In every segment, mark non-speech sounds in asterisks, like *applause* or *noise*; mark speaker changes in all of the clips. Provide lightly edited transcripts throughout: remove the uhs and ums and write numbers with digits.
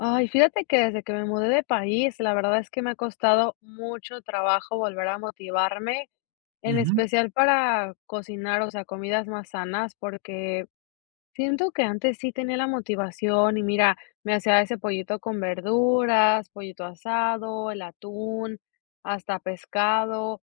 Speaker 1: Ay, fíjate que desde que me mudé de país, la verdad es que me ha costado mucho trabajo volver a motivarme, en
Speaker 2: Ujú,
Speaker 1: especial para cocinar, o sea, comidas más sanas, porque siento que antes sí tenía la motivación y mira, me hacía ese pollito con verduras, pollito asado, el atún, hasta pescado.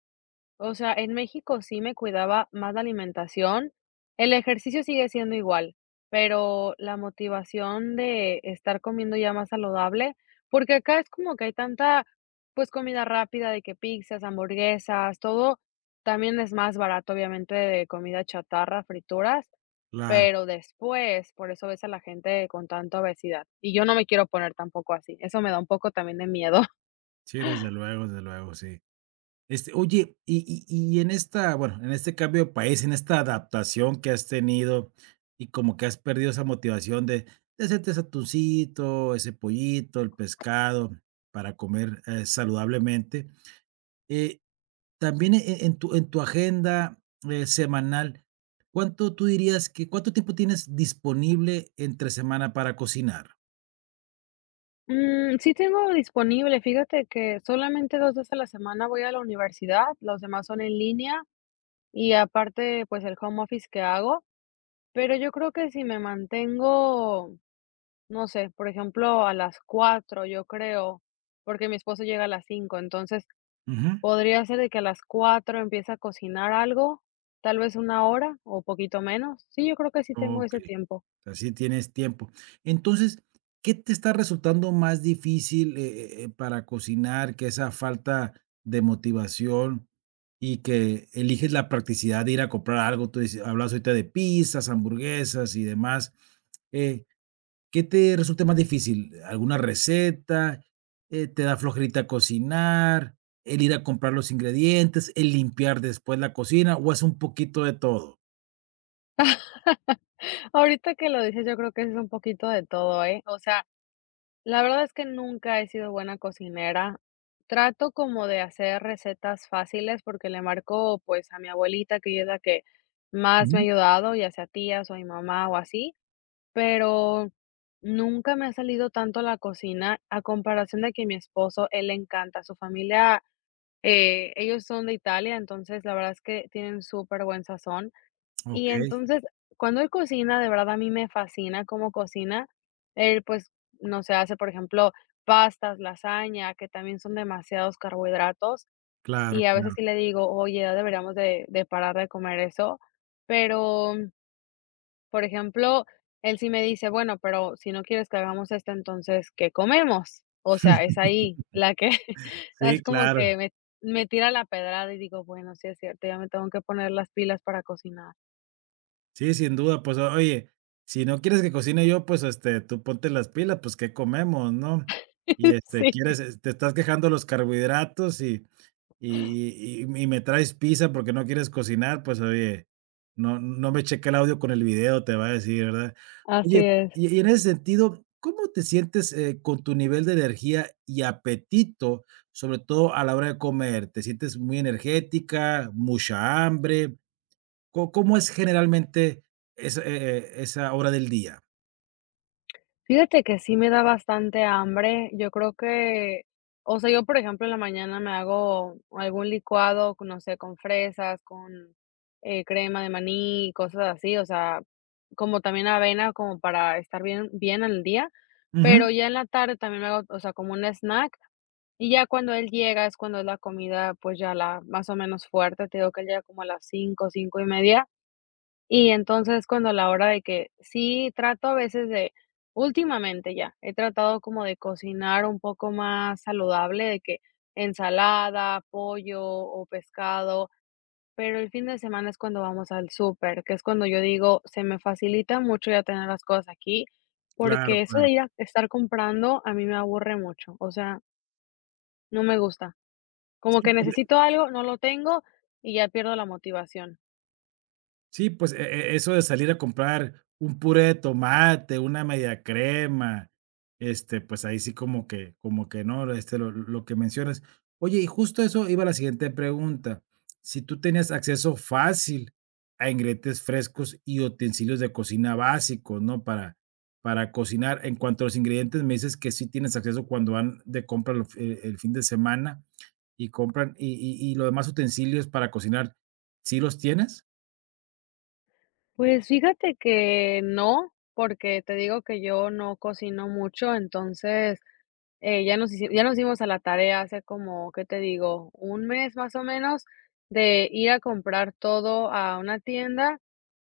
Speaker 1: O sea, en México sí me cuidaba más la alimentación. El ejercicio sigue siendo igual, pero la motivación de estar comiendo ya más saludable, porque acá es como que hay tanta, pues, comida rápida de que pizzas, hamburguesas, todo también es más barato, obviamente, de comida chatarra, frituras,
Speaker 2: claro.
Speaker 1: pero después, por eso ves a la gente con tanta obesidad. Y yo no me quiero poner tampoco así. Eso me da un poco también de miedo.
Speaker 2: Sí, desde luego, sí. Oye, y en esta, bueno, en este cambio de país, en esta adaptación que has tenido y como que has perdido esa motivación de hacerte ese atuncito, ese pollito, el pescado para comer, saludablemente, eh, también en tu agenda, semanal, ¿cuánto tú dirías que cuánto tiempo tienes disponible entre semana para cocinar?
Speaker 1: Mm, sí tengo disponible, fíjate que solamente 2 veces a la semana voy a la universidad, los demás son en línea y aparte, pues, el home office que hago, pero yo creo que si me mantengo, no sé, por ejemplo, a las 4 yo creo, porque mi esposo llega a las 5. Entonces
Speaker 2: Ujú,
Speaker 1: podría ser de que a las 4 empiece a cocinar algo, tal vez una hora o poquito menos. Sí, yo creo que sí tengo ese
Speaker 2: okey.
Speaker 1: tiempo.
Speaker 2: Así tienes tiempo. Entonces, ¿qué te está resultando más difícil, para cocinar? Que esa falta de motivación y que eliges la practicidad de ir a comprar algo. Tú dices hablabas ahorita de pizzas, hamburguesas y demás, eh, ¿qué te resulta más difícil? ¿Alguna receta? ¿Te da flojerita cocinar? ¿El ir a comprar los ingredientes? ¿El limpiar después la cocina? ¿O es un poquito de todo?
Speaker 1: *laughs* Ahorita que lo dices, yo creo que es un poquito de todo, ¿eh? O sea, la verdad es que nunca he sido buena cocinera. Trato como de hacer recetas fáciles porque le marco pues a mi abuelita, que ella es la que más me ha
Speaker 2: Ujú.
Speaker 1: ayudado, ya sea tías o mi mamá o así, pero nunca me ha salido tanto la cocina a comparación de que mi esposo, él le encanta, su familia, ellos son de Italia, entonces la verdad es que tienen súper buen sazón. Y
Speaker 2: Okey,
Speaker 1: entonces, cuando él cocina, de verdad a mí me fascina cómo cocina. Él, pues, no se hace, por ejemplo, pastas, lasaña, que también son demasiados carbohidratos,
Speaker 2: claro,
Speaker 1: y a veces
Speaker 2: claro.
Speaker 1: sí le digo: "Oye, ya deberíamos de parar de comer eso". Pero, por ejemplo, él sí me dice: "Bueno, pero si no quieres que hagamos esto, entonces, ¿qué comemos?". O sea, es ahí la que *laughs*
Speaker 2: Sí,
Speaker 1: es como
Speaker 2: claro.
Speaker 1: que me tira la pedrada y digo: "Bueno, sí es cierto, ya me tengo que poner las pilas para cocinar".
Speaker 2: Sí, sin duda, pues, oye, si no quieres que cocine yo, pues, tú ponte las pilas, pues, ¿qué comemos, no? Y,
Speaker 1: *laughs* Sí.
Speaker 2: quieres, te estás quejando de los carbohidratos y me traes pizza porque no quieres cocinar, pues, oye, no me cheque el audio con el video, te va a decir, ¿verdad?
Speaker 1: Así
Speaker 2: Oye,
Speaker 1: es.
Speaker 2: y en ese sentido, ¿cómo te sientes, con tu nivel de energía y apetito, sobre todo a la hora de comer? ¿Te sientes muy energética, mucha hambre? ¿Co cómo es generalmente esa, esa hora del día?
Speaker 1: Fíjate que sí me da bastante hambre. Yo creo que, o sea, yo, por ejemplo, en la mañana me hago algún licuado, con, no sé, con fresas, con crema de maní, cosas así, o sea, como también avena, como para estar bien, bien al día.
Speaker 2: Ujú,
Speaker 1: Pero ya en la tarde también me hago, o sea, como un snack. Y ya cuando él llega es cuando es la comida, pues ya la más o menos fuerte. Te digo que él llega como a las 5, 5:30. Y entonces, cuando a la hora de que sí trato a veces de últimamente ya, he tratado como de cocinar un poco más saludable, de que ensalada, pollo o pescado, pero el fin de semana es cuando vamos al súper, que es cuando yo digo, se me facilita mucho ya tener las cosas aquí,
Speaker 2: claro,
Speaker 1: porque eso
Speaker 2: claro.
Speaker 1: de ir a estar comprando a mí me aburre mucho, o sea, no me gusta. Como
Speaker 2: Sí,
Speaker 1: que
Speaker 2: pues.
Speaker 1: necesito algo, no lo tengo y ya pierdo la motivación.
Speaker 2: Sí, pues, eso de salir a comprar un puré de tomate, una media crema, pues, ahí sí como que no, lo que mencionas. Oye, y justo eso iba a la siguiente pregunta. Si tú tenías acceso fácil a ingredientes frescos y utensilios de cocina básicos, ¿no? Para cocinar. En cuanto a los ingredientes, me dices que sí tienes acceso cuando van de compra lo el fin de semana y compran y los demás utensilios para cocinar, ¿sí los tienes?
Speaker 1: Pues fíjate que no, porque te digo que yo no cocino mucho, entonces, ya nos dimos a la tarea hace como, ¿qué te digo? Un mes más o menos de ir a comprar todo a una tienda,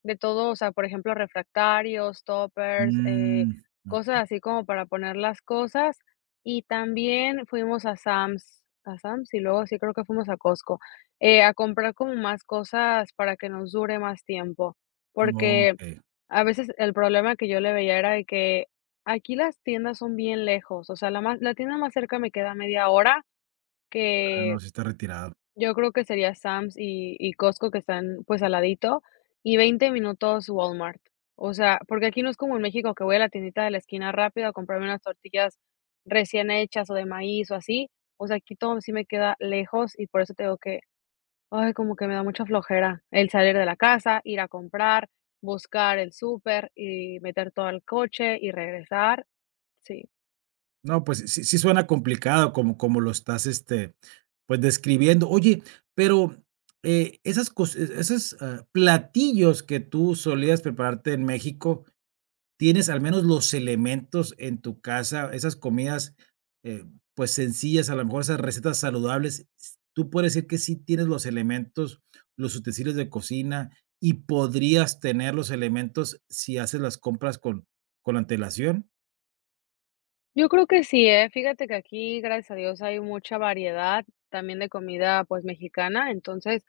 Speaker 1: de todo, o sea, por ejemplo, refractarios, toppers,
Speaker 2: Mm, okey,
Speaker 1: cosas así como para poner las cosas. Y también fuimos a Sam's y luego sí creo que fuimos a Costco, a comprar como más cosas para que nos dure más tiempo, porque
Speaker 2: okey.
Speaker 1: a veces el problema que yo le veía era de que aquí las tiendas son bien lejos, o sea, la tienda más cerca me queda media hora,
Speaker 2: Ah,
Speaker 1: que
Speaker 2: no, sí está retirado.
Speaker 1: yo creo que sería Sam's y Costco, que están, pues, al ladito, y 20 minutos Walmart. O sea, porque aquí no es como en México que voy a la tiendita de la esquina rápido a comprarme unas tortillas recién hechas o de maíz o así. O sea, aquí todo sí me queda lejos y por eso tengo que, ay, como que me da mucha flojera el salir de la casa, ir a comprar, buscar el súper y meter todo al coche y regresar. Sí.
Speaker 2: No, pues sí suena complicado como como lo estás, pues, describiendo. Oye, pero, esas cosas, platillos que tú solías prepararte en México, ¿tienes al menos los elementos en tu casa, esas comidas, eh, pues, sencillas, a lo mejor esas recetas saludables? S ¿Tú puedes decir que sí tienes los elementos, los utensilios de cocina y podrías tener los elementos si haces las compras con antelación?
Speaker 1: Yo creo que sí, ¿eh? Fíjate que aquí, gracias a Dios, hay mucha variedad también de comida, pues, mexicana. Entonces,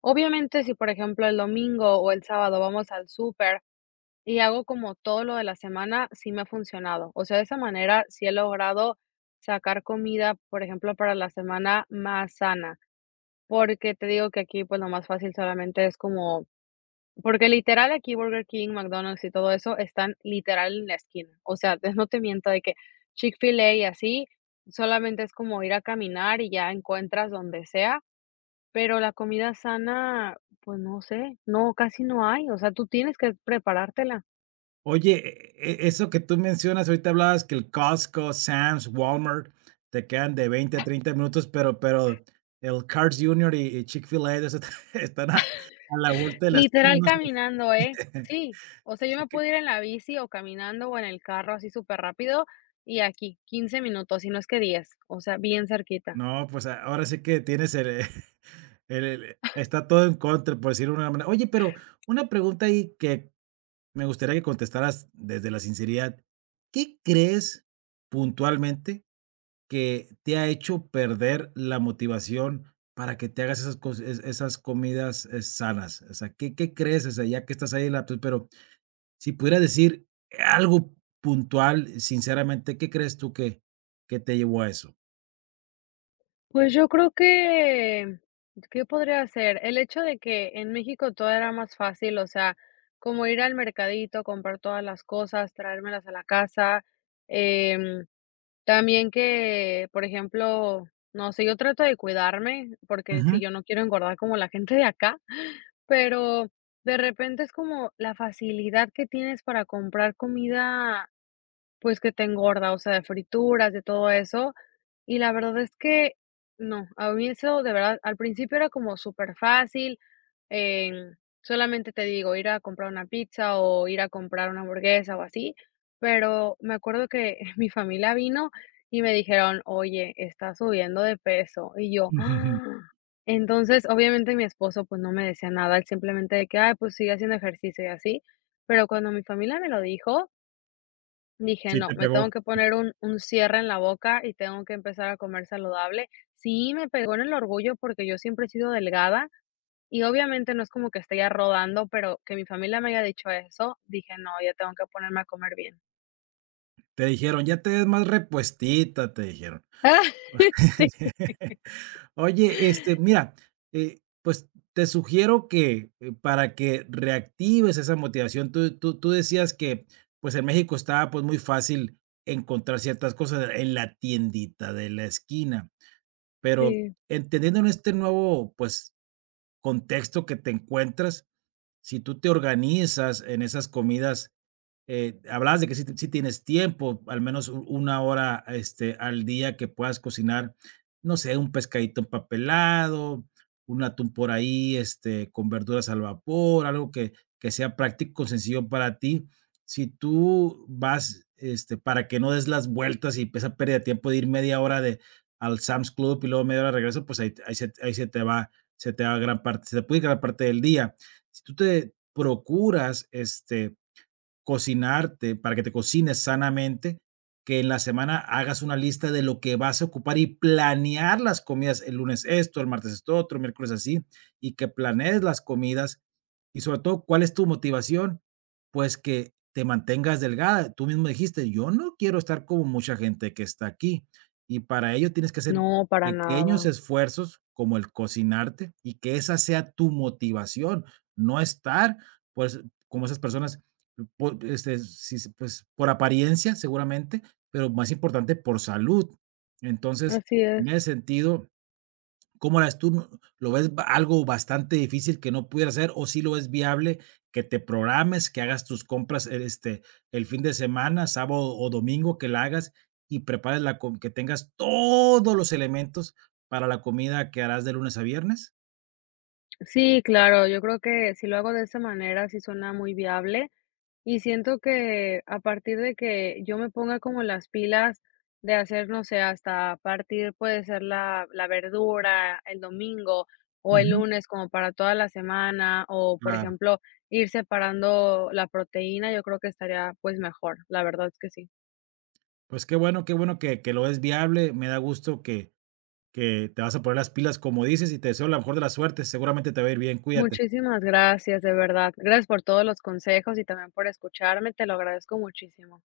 Speaker 1: obviamente, si, por ejemplo, el domingo o el sábado vamos al súper y hago como todo lo de la semana, sí me ha funcionado. O sea, de esa manera sí he logrado sacar comida, por ejemplo, para la semana más sana, porque te digo que aquí, pues, lo más fácil solamente es como porque literal aquí Burger King, McDonald's y todo eso están literal en la esquina. O sea, *laughs* entonces no te miento de que Chick-fil-A y así, solamente es como ir a caminar y ya encuentras donde sea, pero la comida sana, pues no sé, no, casi no hay, o sea, tú tienes que preparártela.
Speaker 2: Oye, eso que tú mencionas, ahorita hablabas que el Costco, Sam's, Walmart te quedan de 20 a 30 minutos, pero el Carl's Junior y Chick-fil-A, de esos *laughs* están a la vuelta de la esquina,
Speaker 1: Literal
Speaker 2: no *laughs*
Speaker 1: caminando, ¿eh? Sí, o sea, yo
Speaker 2: Así
Speaker 1: me
Speaker 2: que
Speaker 1: puedo ir en la bici o caminando o en el carro así súper rápido y aquí 15 minutos, si no es que 10, o sea, bien cerquita.
Speaker 2: no, pues, a- ahora sí que tienes el *laughs* el- está todo en contra, por decirlo de una manera. Oye, pero una pregunta ahí que me gustaría que contestaras desde la sinceridad, ¿qué crees puntualmente que te ha hecho perder la motivación para que te hagas esas cos es esas comidas, sanas? O sea, ¿qué qué crees? O sea, ya que estás ahí en la pues, pero si pudieras decir algo puntual, sinceramente, ¿qué crees tú que te llevó a eso?
Speaker 1: Pues yo creo que, ¿qué podría hacer? El hecho de que en México todo era más fácil, o sea, como ir al mercadito, comprar todas las cosas, traérmelas a la casa. em, También que, por ejemplo, no sé, yo trato de cuidarme, porque si
Speaker 2: Ujú.
Speaker 1: yo no quiero engordar como la gente de acá, *laughs* pero de repente es como la facilidad que tienes para comprar comida pues que te engorda, o sea, de frituras, de todo eso. Y la verdad es que no, a mí eso de verdad, al principio era como superfácil, em, solamente te digo, ir a comprar una pizza o ir a comprar una hamburguesa o así, pero me acuerdo que *laughs* mi familia vino y me dijeron: "Oye, estás subiendo de peso", y yo: "¡Ah!".
Speaker 2: *laughs*
Speaker 1: Entonces, obviamente mi esposo, pues, no me decía nada, él simplemente de que: "Ay, pues sigue haciendo ejercicio", y así, pero cuando mi familia me lo dijo, dije:
Speaker 2: Sí,
Speaker 1: "No,
Speaker 2: te
Speaker 1: me
Speaker 2: pegó.
Speaker 1: tengo que poner un cierre en la boca y tengo que empezar a comer saludable". Sí, me pegó en el orgullo porque yo siempre he sido delgada y obviamente no es como que esté ya rodando, pero que mi familia me haya dicho eso, dije: "No, ya tengo que ponerme a comer bien".
Speaker 2: Te dijeron: "Ya te ves más repuestita", te dijeron.
Speaker 1: *laughs* Sí,
Speaker 2: *laughs* Oye, mira, pues te sugiero que para que reactives esa motivación, tú decías que pues en México estaba pues muy fácil encontrar ciertas cosas en la tiendita de la esquina, pero
Speaker 1: sí.
Speaker 2: entendiendo en este nuevo pues contexto que te encuentras, si tú te organizas en esas comidas hablabas de que sí, sí tienes tiempo, al menos u- una hora este, al día que puedas cocinar, no sé, un pescadito empapelado, un atún por ahí, con verduras al vapor, algo que sea práctico, sencillo para ti. Si tú vas, para que no des las vueltas y esa pérdida de tiempo de ir media hora de, al Sam's Club y luego media hora de regreso, pues ahí, te- ahí se te va gran parte, se te puede ir gran parte del día. Si tú te procuras, cocinarte, para que te cocines sanamente, que en la semana hagas una lista de lo que vas a ocupar y planear las comidas, el lunes esto, el martes esto otro, miércoles así, y que planees las comidas y sobre todo, ¿cuál es tu motivación? Pues que te mantengas delgada. Tú mismo dijiste, yo no quiero estar como mucha gente que está aquí y para ello tienes que hacer
Speaker 1: No, para
Speaker 2: pequeños
Speaker 1: nada.
Speaker 2: esfuerzos como el cocinarte y que esa sea tu motivación, no estar pues como esas personas por, sí se pues, por apariencia, seguramente, pero más importante, por salud. Entonces,
Speaker 1: Así es.
Speaker 2: en ese sentido, ¿cómo la ves tú? ¿No lo ves ba algo bastante difícil que no pudieras hacer, o sí lo ves viable que te programes, que hagas tus compras, este, el fin de semana, sábado o domingo, que la hagas y prepares la com que tengas todos los elementos para la comida que harás de lunes a viernes?
Speaker 1: Sí, claro, yo creo que si lo hago de esa manera, sí suena muy viable. Y siento que a partir de que yo me ponga como las pilas de hacer, no sé, hasta partir puede ser la, la verdura el domingo o el
Speaker 2: Ujú,
Speaker 1: lunes como para toda la semana o por
Speaker 2: claro.
Speaker 1: ejemplo ir separando la proteína, yo creo que estaría pues mejor, la verdad es que sí.
Speaker 2: Pues qué bueno que lo es viable, me da gusto que te vas a poner las pilas como dices y te deseo la mejor de las suertes, seguramente te va a ir bien, cuídate.
Speaker 1: Muchísimas gracias, de verdad. Gracias por todos los consejos y también por escucharme, te lo agradezco muchísimo.